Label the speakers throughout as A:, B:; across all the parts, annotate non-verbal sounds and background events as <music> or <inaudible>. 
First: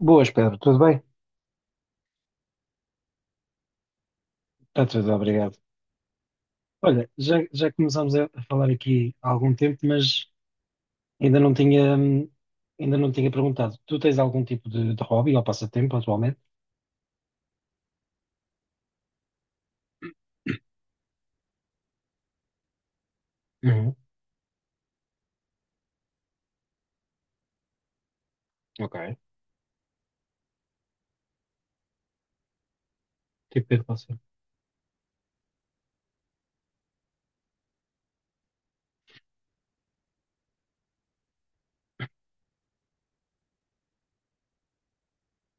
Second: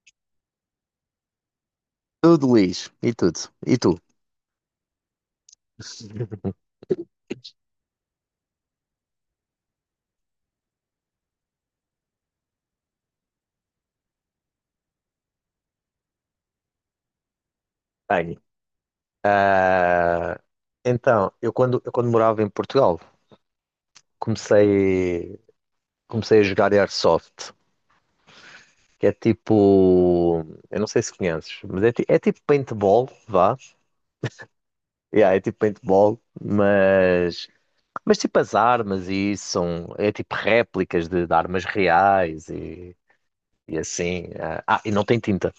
A: Boas, Pedro, tudo bem?
B: Tudo, Luís. E tudo. E tu?
A: Está tudo, obrigado. Olha, já começámos a falar aqui há algum tempo, mas ainda não tinha, hum, ainda não tinha perguntado. Tu tens algum tipo de hobby ou passatempo atualmente?
B: Bem, então, eu quando morava em Portugal,
A: Uhum.
B: comecei, comecei a jogar Airsoft,
A: Ok.
B: que é tipo, eu não sei se conheces, mas é tipo paintball, vá.
A: Tipo de passatempo.
B: Yeah, é tipo paintball, mas tipo as armas e isso são, é tipo réplicas de armas reais e assim. E não tem tinta,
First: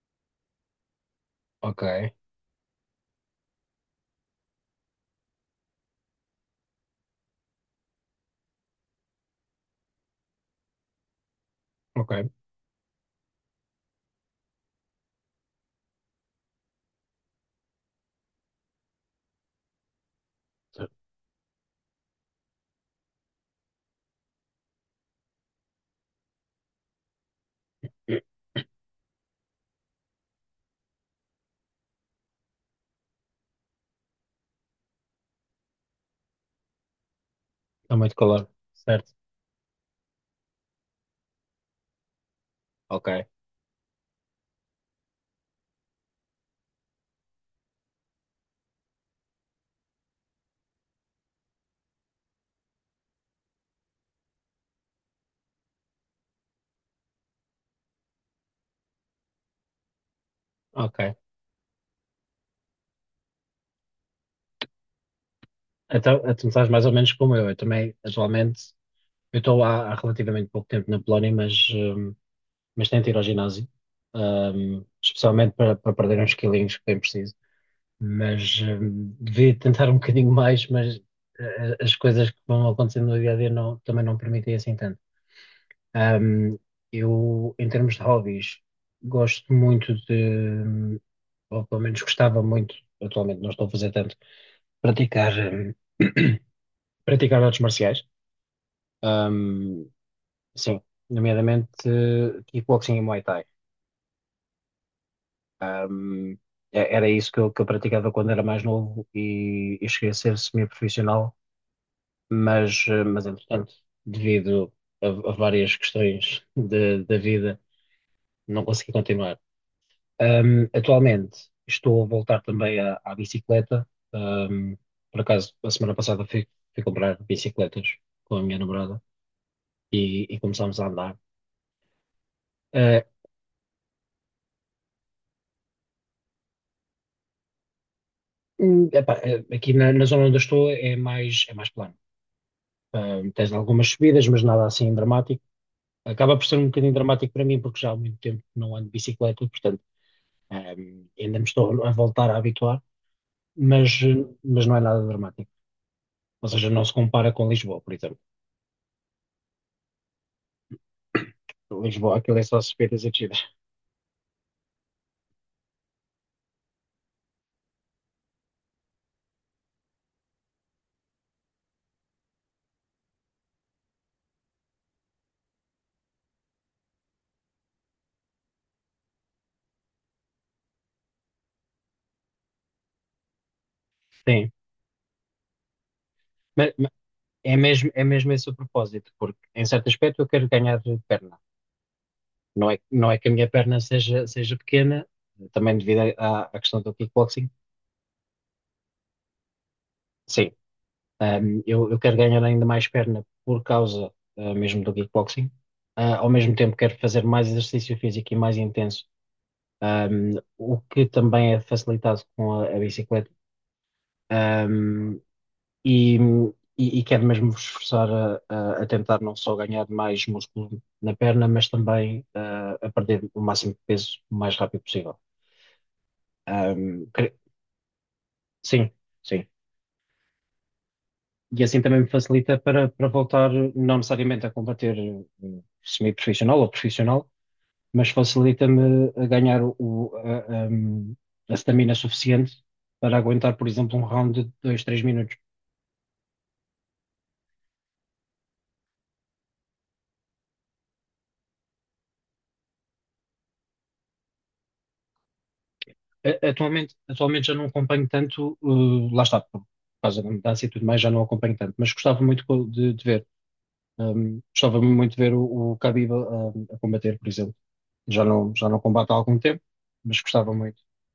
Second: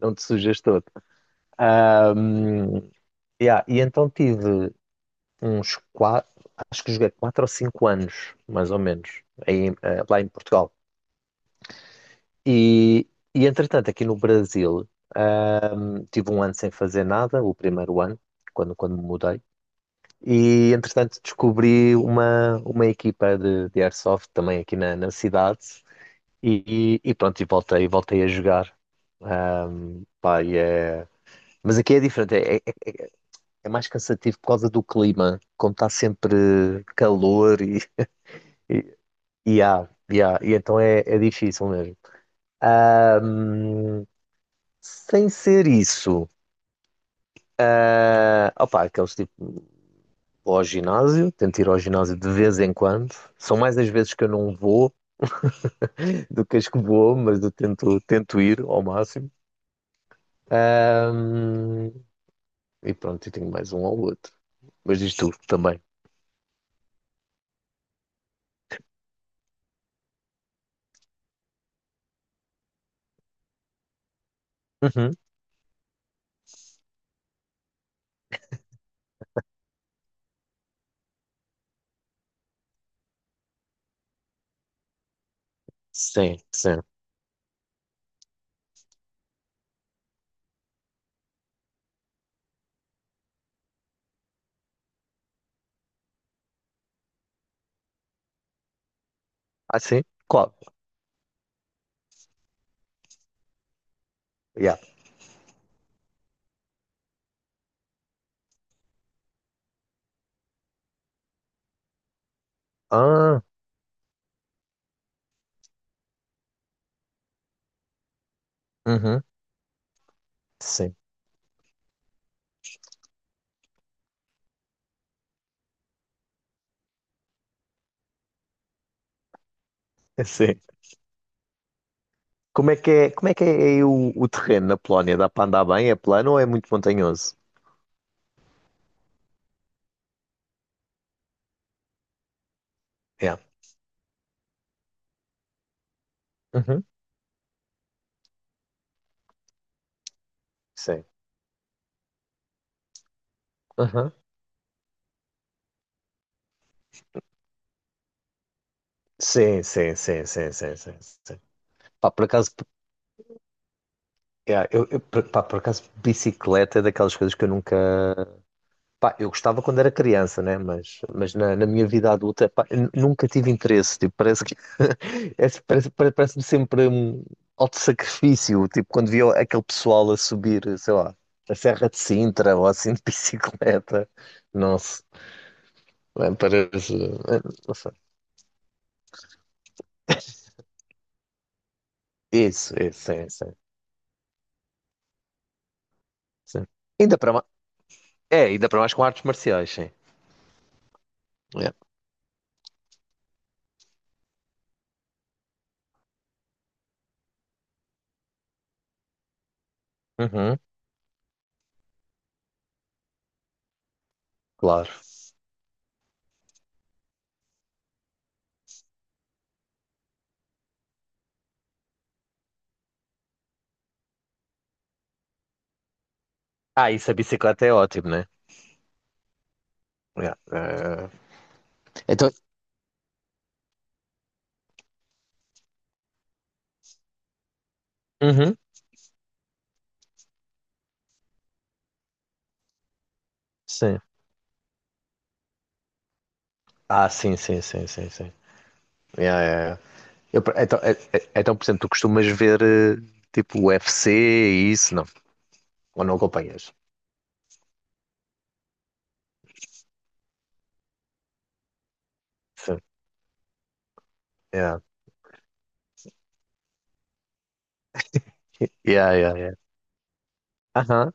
B: não te sujas todo.
A: Ok,
B: Yeah, e então tive, uns quatro, acho que joguei quatro ou cinco anos, mais ou menos, aí, lá em Portugal.
A: ok.
B: E, e entretanto, aqui no Brasil, tive um ano sem fazer nada, o primeiro ano, quando me mudei. E entretanto, descobri uma equipa de Airsoft também aqui na cidade. E pronto, e voltei a jogar. Pá, mas aqui é diferente, é mais cansativo por causa do clima, como está sempre calor e,
A: Está muito calor, certo?
B: e então é difícil mesmo.
A: Ok,
B: Sem ser isso, ah, opa, aqueles tipo, vou ao ginásio, tento ir ao ginásio de vez em quando. São mais as vezes que eu não vou <laughs> do que as que vou, mas eu tento ir ao máximo.
A: ok.
B: Ahm, e pronto, eu tenho mais um ao outro. Mas diz tu também.
A: Então, tu estás mais ou menos como eu. Eu também, atualmente, eu estou há relativamente pouco tempo na Polónia, mas tento ir ao ginásio,
B: Uhum.
A: especialmente para perder uns quilinhos que bem preciso. Mas devia tentar um bocadinho mais, mas as coisas que vão acontecendo no dia a dia não, também não permitem assim tanto.
B: Sim,
A: Hum,
B: sim.
A: eu, em termos de hobbies, gosto muito de, ou pelo menos gostava muito, atualmente não estou a fazer tanto, praticar, <coughs> <clears throat> praticar artes marciais.
B: Ah,
A: Hum,
B: sim? Qual?
A: sim, nomeadamente kickboxing e Muay Thai.
B: Yeah.
A: Hum, era isso que eu praticava quando era mais novo e cheguei a ser semi-profissional, mas, mas
B: Ah,
A: entretanto, devido a várias questões da vida, não consegui
B: uhum.
A: continuar.
B: Sim,
A: Atualmente estou a voltar também à, à bicicleta. Ahm, por acaso, a semana passada fui, fui comprar bicicletas com a minha namorada
B: <laughs>
A: e
B: sim.
A: começámos a andar. Ah,
B: Como é que é aí o terreno na Polónia? Dá para andar bem? É plano ou é muito montanhoso?
A: epá, aqui na, na zona onde eu estou é mais plano.
B: Yeah.
A: Tens algumas subidas, mas nada assim dramático. Acaba por ser um
B: Uhum.
A: bocadinho dramático para mim, porque já há muito tempo que não ando de bicicleta, portanto
B: Sim.
A: Ainda me estou a voltar a habituar, mas, mas não é nada dramático. Ou seja, não se compara com Lisboa, por exemplo.
B: Sim, sim, sim, sim, sim, sim, sim.
A: <coughs>
B: Pá,
A: Lisboa,
B: por
A: aquilo é
B: acaso,
A: só subidas e descidas.
B: yeah, por acaso, bicicleta é daquelas coisas que eu nunca. Pá, eu gostava quando era criança, né? Mas, na minha vida adulta, pá, nunca tive interesse. Tipo, parece que. <laughs> Parece-me sempre um alto sacrifício. Tipo, quando via aquele pessoal a subir, sei lá, a Serra de Sintra ou assim de <laughs> bicicleta.
A: Sim,
B: Nossa, é,
A: mas
B: parece. É, não sei.
A: é mesmo esse o propósito, porque em certo aspecto eu quero ganhar perna. Não
B: Isso,
A: é,
B: isso,
A: não é que
B: sim,
A: a minha
B: sim.
A: perna seja, seja pequena, também devido à, à
B: Sim.
A: questão do
B: Ainda para,
A: kickboxing.
B: é, ainda para mais com artes marciais, sim.
A: Sim,
B: Yeah.
A: eu quero ganhar ainda mais perna por causa mesmo do kickboxing. Ao mesmo tempo quero fazer mais exercício físico e mais intenso, um,
B: Uhum,
A: o que também é facilitado com a bicicleta.
B: claro.
A: Um, e, e quero mesmo vos esforçar a, a tentar não só ganhar mais músculo na perna, mas também a perder o máximo de peso o mais rápido possível.
B: Ah,
A: Um,
B: isso a
A: cre-
B: bicicleta é ótimo, né?
A: sim, sim.
B: Yeah.
A: E assim também me
B: Então.
A: facilita para, para voltar, não necessariamente a combater, semi-profissional ou profissional, mas
B: Uhum,
A: facilita-me a ganhar o, a, a stamina suficiente para aguentar, por exemplo,
B: sim.
A: um round de 2 3 minutos.
B: Ah, sim, sim, sim, sim, sim. Yeah, yeah, yeah. Eu, então, então, por exemplo, tu costumas ver tipo UFC e isso, não? Ou não acompanhas?
A: Atualmente, atualmente já não acompanho tanto, lá está, por causa da mudança e tudo mais, já não acompanho tanto, mas gostava muito
B: Sim.
A: de ver.
B: Yeah,
A: Gostava muito de ver o Khabib a, combater, por exemplo. Já não combate
B: yeah,
A: há
B: yeah,
A: algum
B: yeah.
A: tempo, mas gostava muito.
B: Aham.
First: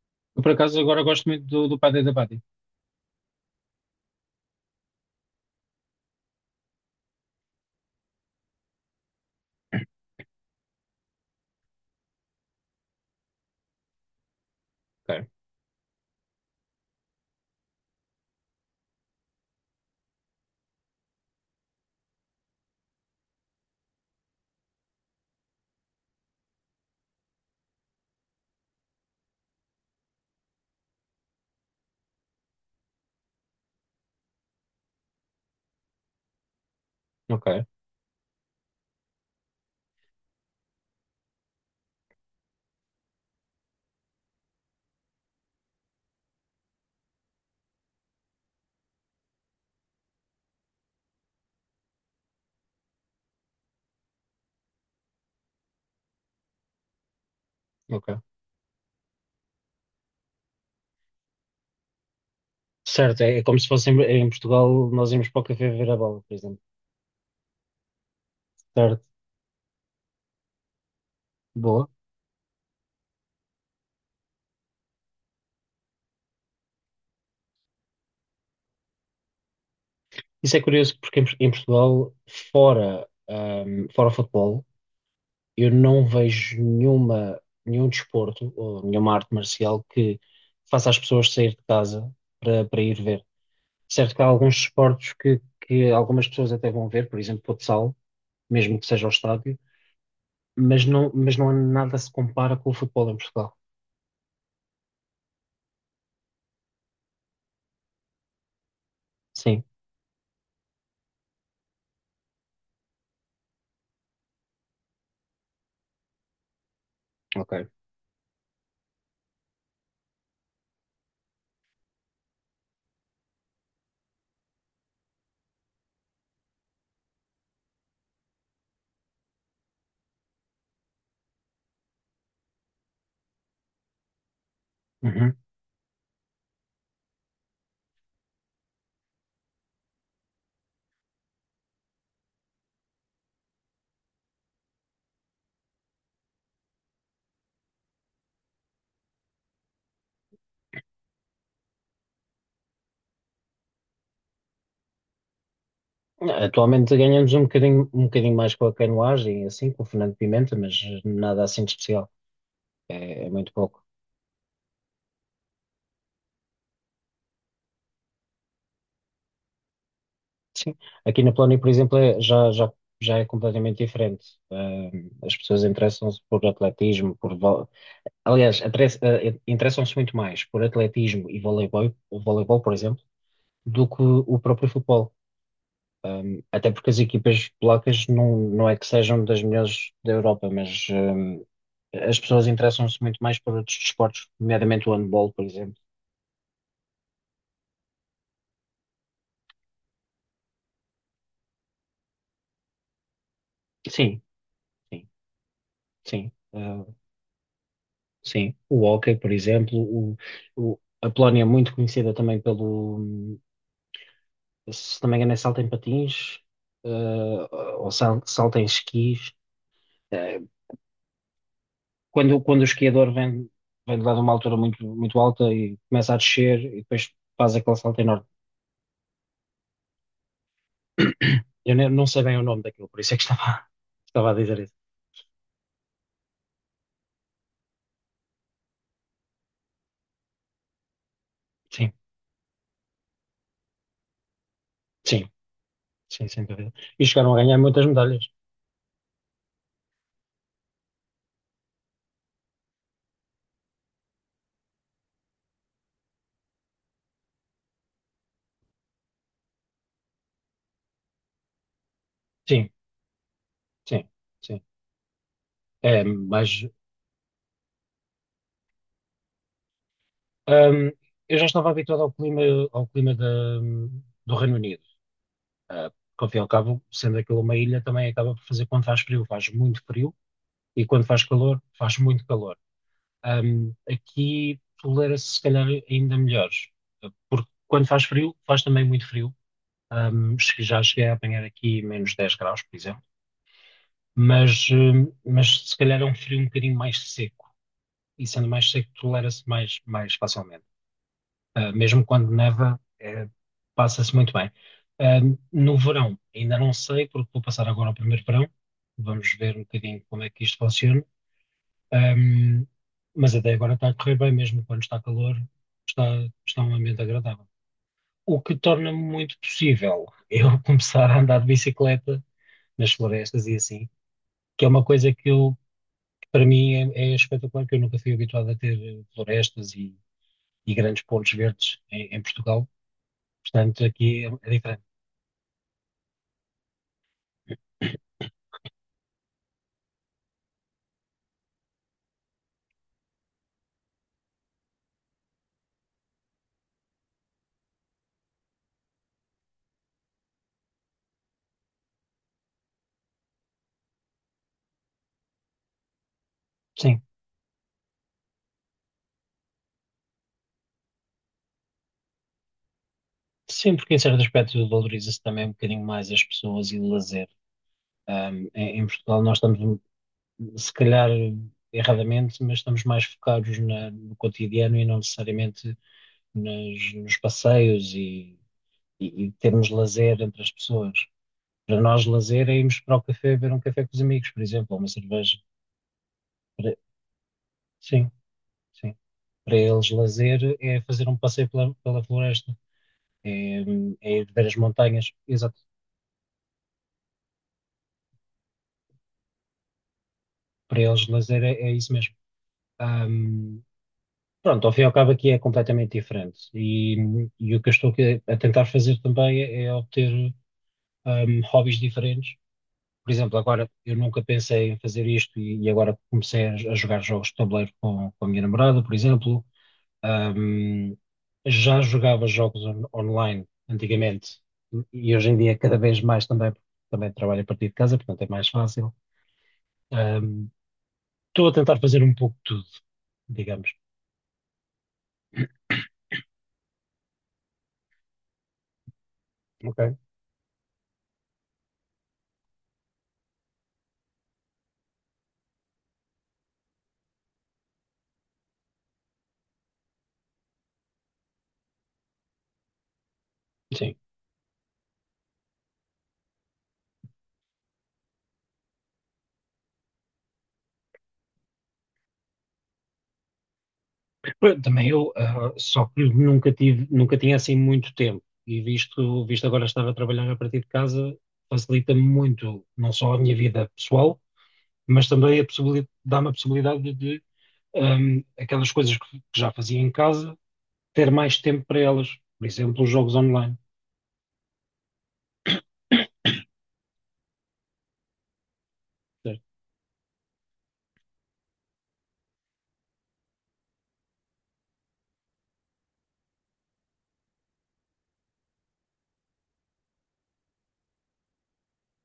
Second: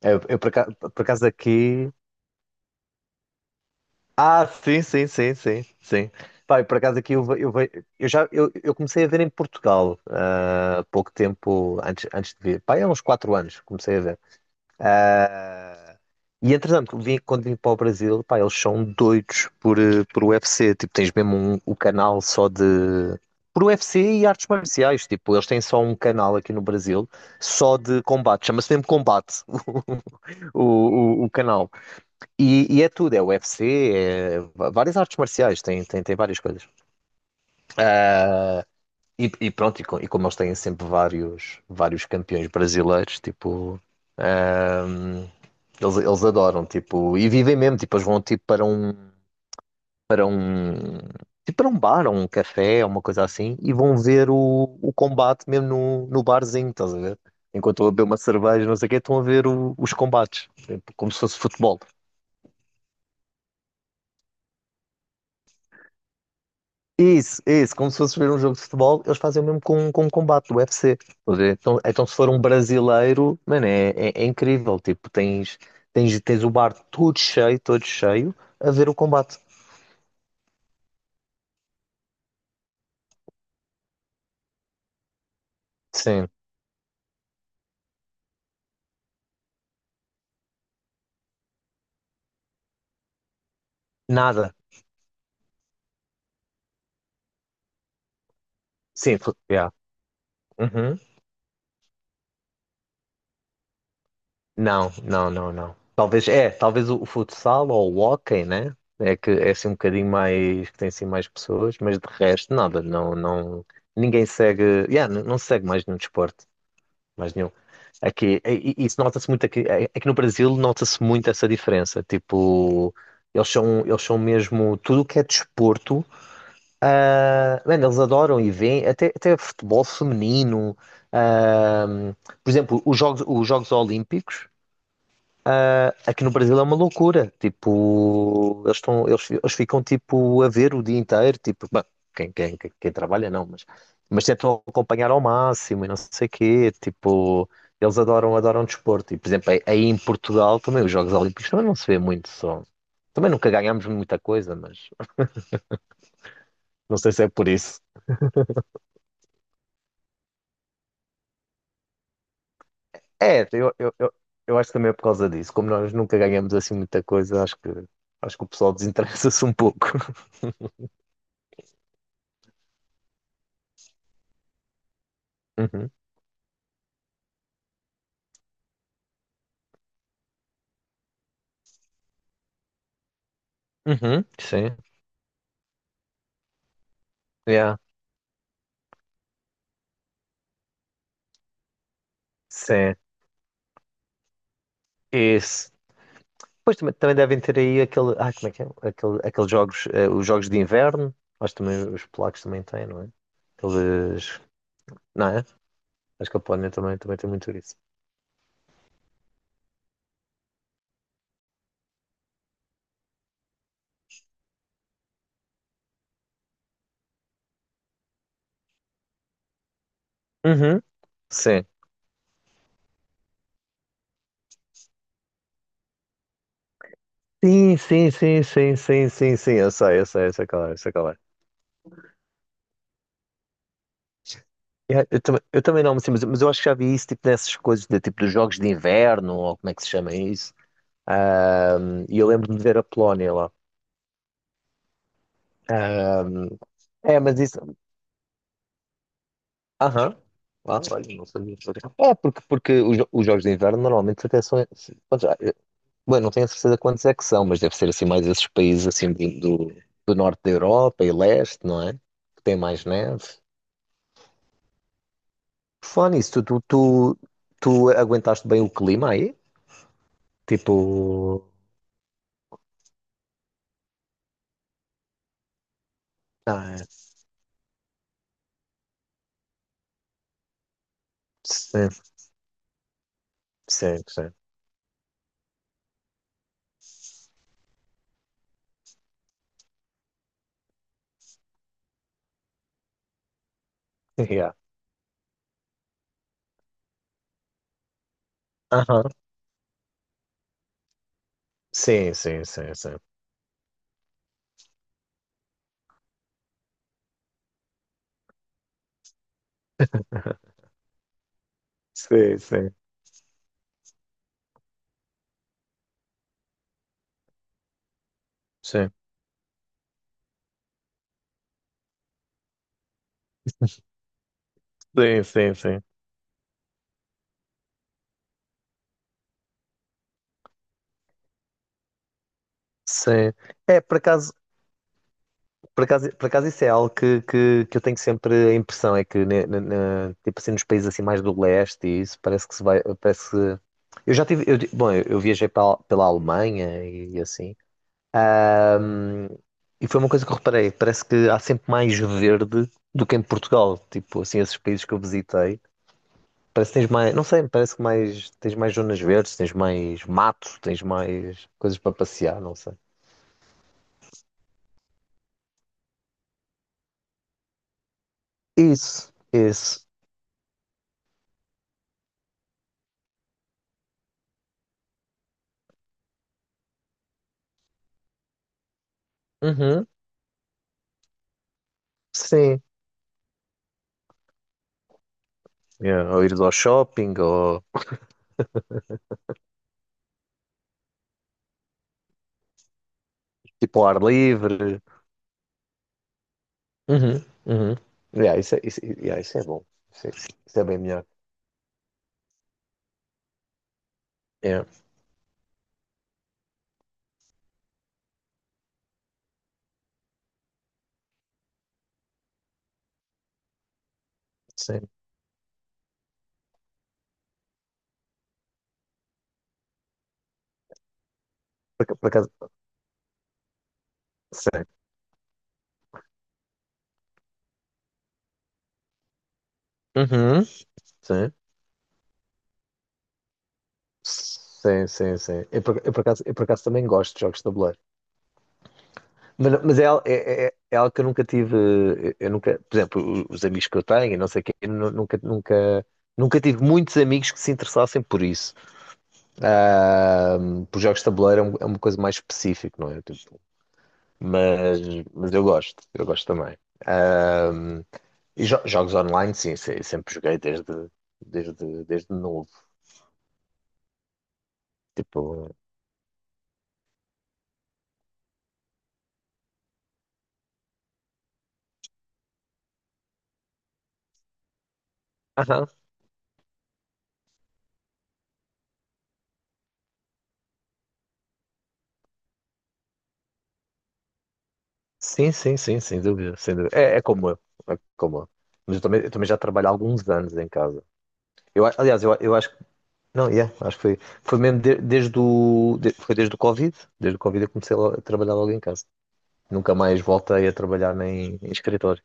B: Eu
A: Eu, por acaso, agora
B: por
A: gosto
B: acaso
A: muito do, do
B: aqui.
A: Paddy da Baddy.
B: Ah, sim, sim, sim, sim, sim. Pá, e por acaso aqui eu, ve- eu, ve- eu já eu comecei a ver em Portugal, há pouco tempo antes, antes de vir. Pá, há uns 4 anos comecei a ver.
A: Ok,
B: Ah, e entretanto, vim, quando vim para o Brasil, pá, eles são doidos por, por UFC. Tipo, tens mesmo um, o canal só de. Por UFC e artes marciais. Tipo, eles têm só um canal aqui no Brasil só de combate. Chama-se mesmo Combate <laughs> o canal. E é tudo, é UFC, várias artes marciais, tem várias coisas.
A: ok,
B: E pronto, e como eles têm sempre vários campeões brasileiros, tipo, eles adoram, tipo, e vivem mesmo, tipo, eles vão tipo, para um bar, ou um café, ou uma coisa assim, e vão ver o combate mesmo no barzinho, estás a ver? Enquanto eu a beber uma
A: ok.
B: cerveja, não sei o quê, estão a ver os combates, tipo, como se fosse futebol.
A: Certo, é, é como se fosse em, em Portugal, nós íamos para o café ver a bola, por exemplo.
B: Isso, como se fosse ver um jogo de
A: Certo.
B: futebol, eles fazem o mesmo com um combate do UFC. Estás a ver? Então,
A: Boa.
B: então, se for um brasileiro, mano, é incrível. Tipo, tens, tens o bar todo cheio, a ver o combate.
A: Isso é curioso porque em, em Portugal, fora, fora o futebol, eu não
B: Sim,
A: vejo nenhuma, nenhum desporto ou nenhuma arte marcial que faça as pessoas sair de casa para, para ir ver. Certo que há
B: nada.
A: alguns desportos que algumas pessoas até vão ver, por exemplo, futsal, mesmo que seja ao
B: Sim, fu-
A: estádio,
B: yeah. Uhum.
A: mas não há nada se compara com o futebol em Portugal.
B: Não, não, não, não. Talvez, é, talvez o futsal ou o hóquei, né? É que é
A: Sim,
B: assim um bocadinho mais, que tem assim mais pessoas, mas de resto, nada. Não, não, ninguém segue, yeah, não segue mais nenhum desporto. Mais nenhum.
A: ok.
B: Aqui, e isso nota-se muito aqui, aqui no Brasil, nota-se muito essa diferença. Tipo, eles são mesmo tudo o que é desporto. Ah, man, eles adoram e veem, até futebol feminino. Ah, por exemplo, os Jogos Olímpicos.
A: Uhum.
B: Aqui no Brasil é uma loucura. Tipo, eles estão, eles ficam tipo a ver o dia inteiro, tipo, bem, quem trabalha não, mas tentam acompanhar ao máximo e não sei quê. Tipo, adoram desporto. E, por exemplo, aí em Portugal também os Jogos Olímpicos também não se vê muito só. Também nunca ganhámos muita coisa, mas
A: Atualmente
B: não sei se é
A: ganhamos
B: por isso.
A: um bocadinho mais com a canoagem, assim, com o Fernando Pimenta, mas nada assim de especial. É, é
B: É,
A: muito pouco.
B: eu acho que também é por causa disso. Como nós nunca ganhamos assim muita coisa, acho que o pessoal desinteressa-se um pouco. <laughs>
A: Sim. Aqui na Polónia, por exemplo, já, já, já é completamente diferente. As pessoas
B: Uhum.
A: interessam-se por atletismo, por... vo- Aliás, atres- eh, interessam-se muito mais por atletismo e voleibol, o voleibol, por exemplo, do que
B: Uhum.
A: o próprio
B: Sim.
A: futebol. Até porque as equipas
B: Yeah.
A: polacas não, não é que sejam das melhores da Europa, mas as pessoas
B: Sim.
A: interessam-se muito mais por outros desportos, nomeadamente o handball, por
B: Esse.
A: exemplo.
B: Pois também, também devem ter aí aquele. Ah, como é que é? Aquele, aqueles jogos, os jogos de inverno. Acho que também os polacos também têm, não é?
A: Sim,
B: Aqueles.
A: sim,
B: Não é? Acho
A: sim.
B: que a Polónia também, também tem muito isso.
A: Sim, o hóquei, por exemplo, o, a Polónia é muito conhecida também pelo, se não me engano, é salto em patins, eh, salto em esquis. Eh,
B: Uhum. Sim.
A: quando, quando o esquiador vem, vem de lá de uma altura muito, muito alta e começa a descer e depois faz aquele
B: Sim,
A: salto
B: sim,
A: enorme.
B: sim, sim, sim, sim, sim. Eu sei, eu sei, eu sei qual é.
A: <coughs> Eu nem- não sei bem o nome daquilo, por isso é que estava, <laughs> estava a dizer isso.
B: Yeah, eu também não, sim, mas eu acho que já vi isso tipo nessas coisas, de, tipo dos jogos de inverno, ou como é que se chama isso.
A: Sim,
B: E eu lembro-me de ver a Polónia lá.
A: sim, sim, sem
B: Ahm,
A: dúvida. E
B: é,
A: chegaram a
B: mas
A: ganhar
B: isso.
A: muitas medalhas.
B: Aham. Ah, olha, não sabia. É, porque os, os jogos de inverno normalmente até são. Bom, bom, não tenho a certeza quantos é que são, mas deve ser assim mais esses países assim do, do norte da Europa e leste, não é? Que tem
A: Sim,
B: mais neve.
A: sim, sim.
B: Por
A: É,
B: falar tu, tu,
A: mas
B: tu, tu aguentaste bem o clima aí? Tipo.
A: Ahm, eu já estava habituado ao clima da, do Reino Unido. Ah, porque, ao fim e ao
B: Ah,
A: cabo, sendo aquilo uma ilha, também acaba por fazer quando faz frio, faz muito frio, e quando faz calor,
B: sim,
A: faz muito calor.
B: sim, sim.
A: Aqui tolera-se, se calhar, ainda melhores, porque quando faz frio, faz também muito frio. Já cheguei a apanhar aqui -10 graus, por exemplo,
B: Yeah.
A: mas se calhar é um frio um bocadinho mais seco, e sendo mais seco,
B: Aham.
A: tolera-se mais, mais facilmente. Mesmo
B: Sim,
A: quando
B: sim, sim,
A: neva,
B: sim.
A: passa-se muito bem. Ah, no verão, ainda não sei, porque vou passar agora ao primeiro verão. Vamos ver um bocadinho como é que isto funciona.
B: Sim,
A: Ahm,
B: sim.
A: mas até agora está a correr bem, mesmo quando está calor, está, está um ambiente agradável. O que torna
B: Sim,
A: muito possível eu <laughs> começar a andar de bicicleta nas florestas e assim, que é uma coisa
B: sim,
A: que
B: sim,
A: eu,
B: sim.
A: que para mim é, é espetacular, que eu nunca fui habituado a ter florestas e grandes pontos verdes em em Portugal.
B: Sim. É,
A: Portanto,
B: por
A: aqui é
B: acaso.
A: é diferente.
B: Por acaso, por acaso isso é algo que, que eu tenho
A: <clears throat>
B: sempre a impressão, é que tipo assim, nos países assim mais do leste e isso parece que se vai, parece que... Eu já tive, eu, eu viajei pela, pela Alemanha e, assim, e foi uma coisa que eu reparei, parece que há sempre mais verde do que em Portugal, tipo assim, esses países que eu visitei, parece que tens
A: Sim,
B: mais, não sei, parece que mais, tens mais zonas verdes, tens mais mato, tens mais coisas para passear, não sei.
A: sim, porque em certo aspecto valoriza-se também um bocadinho mais as pessoas e o lazer. Em, em
B: Isso,
A: Portugal nós estamos,
B: isso.
A: se calhar erradamente, mas estamos mais focados no cotidiano e não necessariamente nos passeios e termos
B: Uhum,
A: lazer entre as pessoas. Para nós, lazer é
B: sim.
A: irmos para o café beber um café com os amigos, por exemplo, ou uma cerveja.
B: Yeah, ou ir ao
A: Para-
B: shopping, ou
A: sim, sim. Para eles, lazer é fazer um passeio pela, pela floresta, é,
B: tipo ao ar
A: é ir ver as
B: livre.
A: montanhas.
B: Uhum, uhum. Yeah, isso, é, isso, yeah, isso é bom. Isso é bem
A: Para
B: melhor.
A: eles lazer é, é isso mesmo. Ahm,
B: Yeah,
A: pronto, ao fim e ao cabo aqui é completamente diferente. E o que eu estou aqui a tentar fazer também é, é obter hobbies diferentes. Por exemplo, agora eu nunca pensei em
B: sim.
A: fazer isto e agora comecei a jogar jogos de tabuleiro com a minha namorada, por exemplo. Ahm, já
B: Por, por
A: jogava
B: acaso,
A: jogos online antigamente
B: sim,
A: e hoje em dia cada vez mais também, porque também trabalho a partir de casa, portanto é mais fácil.
B: uhum,
A: Ahm,
B: sim,
A: estou a tentar fazer um pouco de tudo, digamos.
B: sim, sim, sim. Eu por acaso também gosto de jogos de tabuleiro. Mas é,
A: Ok.
B: é algo que eu nunca tive. Eu, nunca, por exemplo, os amigos que eu tenho, e não sei quê, nunca, nunca tive muitos amigos que se interessassem por isso. Ah, por jogos de tabuleiro é um- é uma coisa mais específica, não é?
A: Sim.
B: Mas, eu gosto também. Ahm, e jogos online, sim, sim, sempre joguei desde, desde novo.
A: Pá, também eu,
B: Tipo,
A: só que nunca tive, nunca tinha assim muito tempo. E visto, visto agora estar a trabalhar a partir de casa, facilita muito, não só a minha vida pessoal, mas também a
B: aham,
A: possibilidade, dá-me a possibilidade de, aquelas coisas que já fazia em casa, ter mais tempo para elas. Por exemplo, os jogos online.
B: sim, sim, sim, sem dúvida, sem dúvida. É, é como eu, é como eu. Mas eu também já
A: Certo?
B: trabalho há alguns anos em casa. Eu, eu acho que, não, yeah, acho que foi, foi mesmo desde o, foi desde o Covid eu comecei a trabalhar logo em casa. Nunca mais voltei a trabalhar nem em escritório.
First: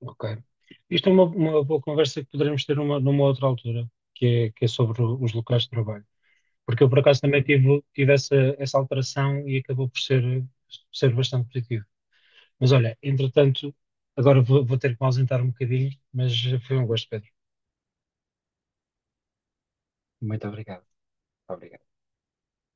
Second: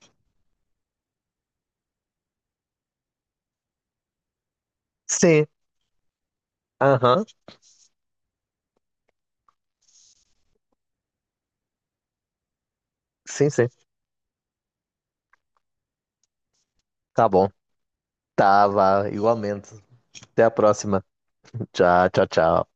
A: Ok. Isto é uma boa conversa que poderemos ter numa, numa outra altura, que é sobre os
B: Sim,
A: locais de trabalho. Porque eu, por acaso,
B: aham,
A: também tive, tive essa, essa alteração e acabou por ser, ser bastante positivo. Mas olha,
B: sim, sim,
A: entretanto, agora vou, vou ter que me ausentar um bocadinho, mas foi um gosto, Pedro.
B: tá bom. Tava, igualmente. Até
A: Muito
B: a
A: obrigado.
B: próxima.
A: Obrigado.
B: Tchau, tchau, tchau.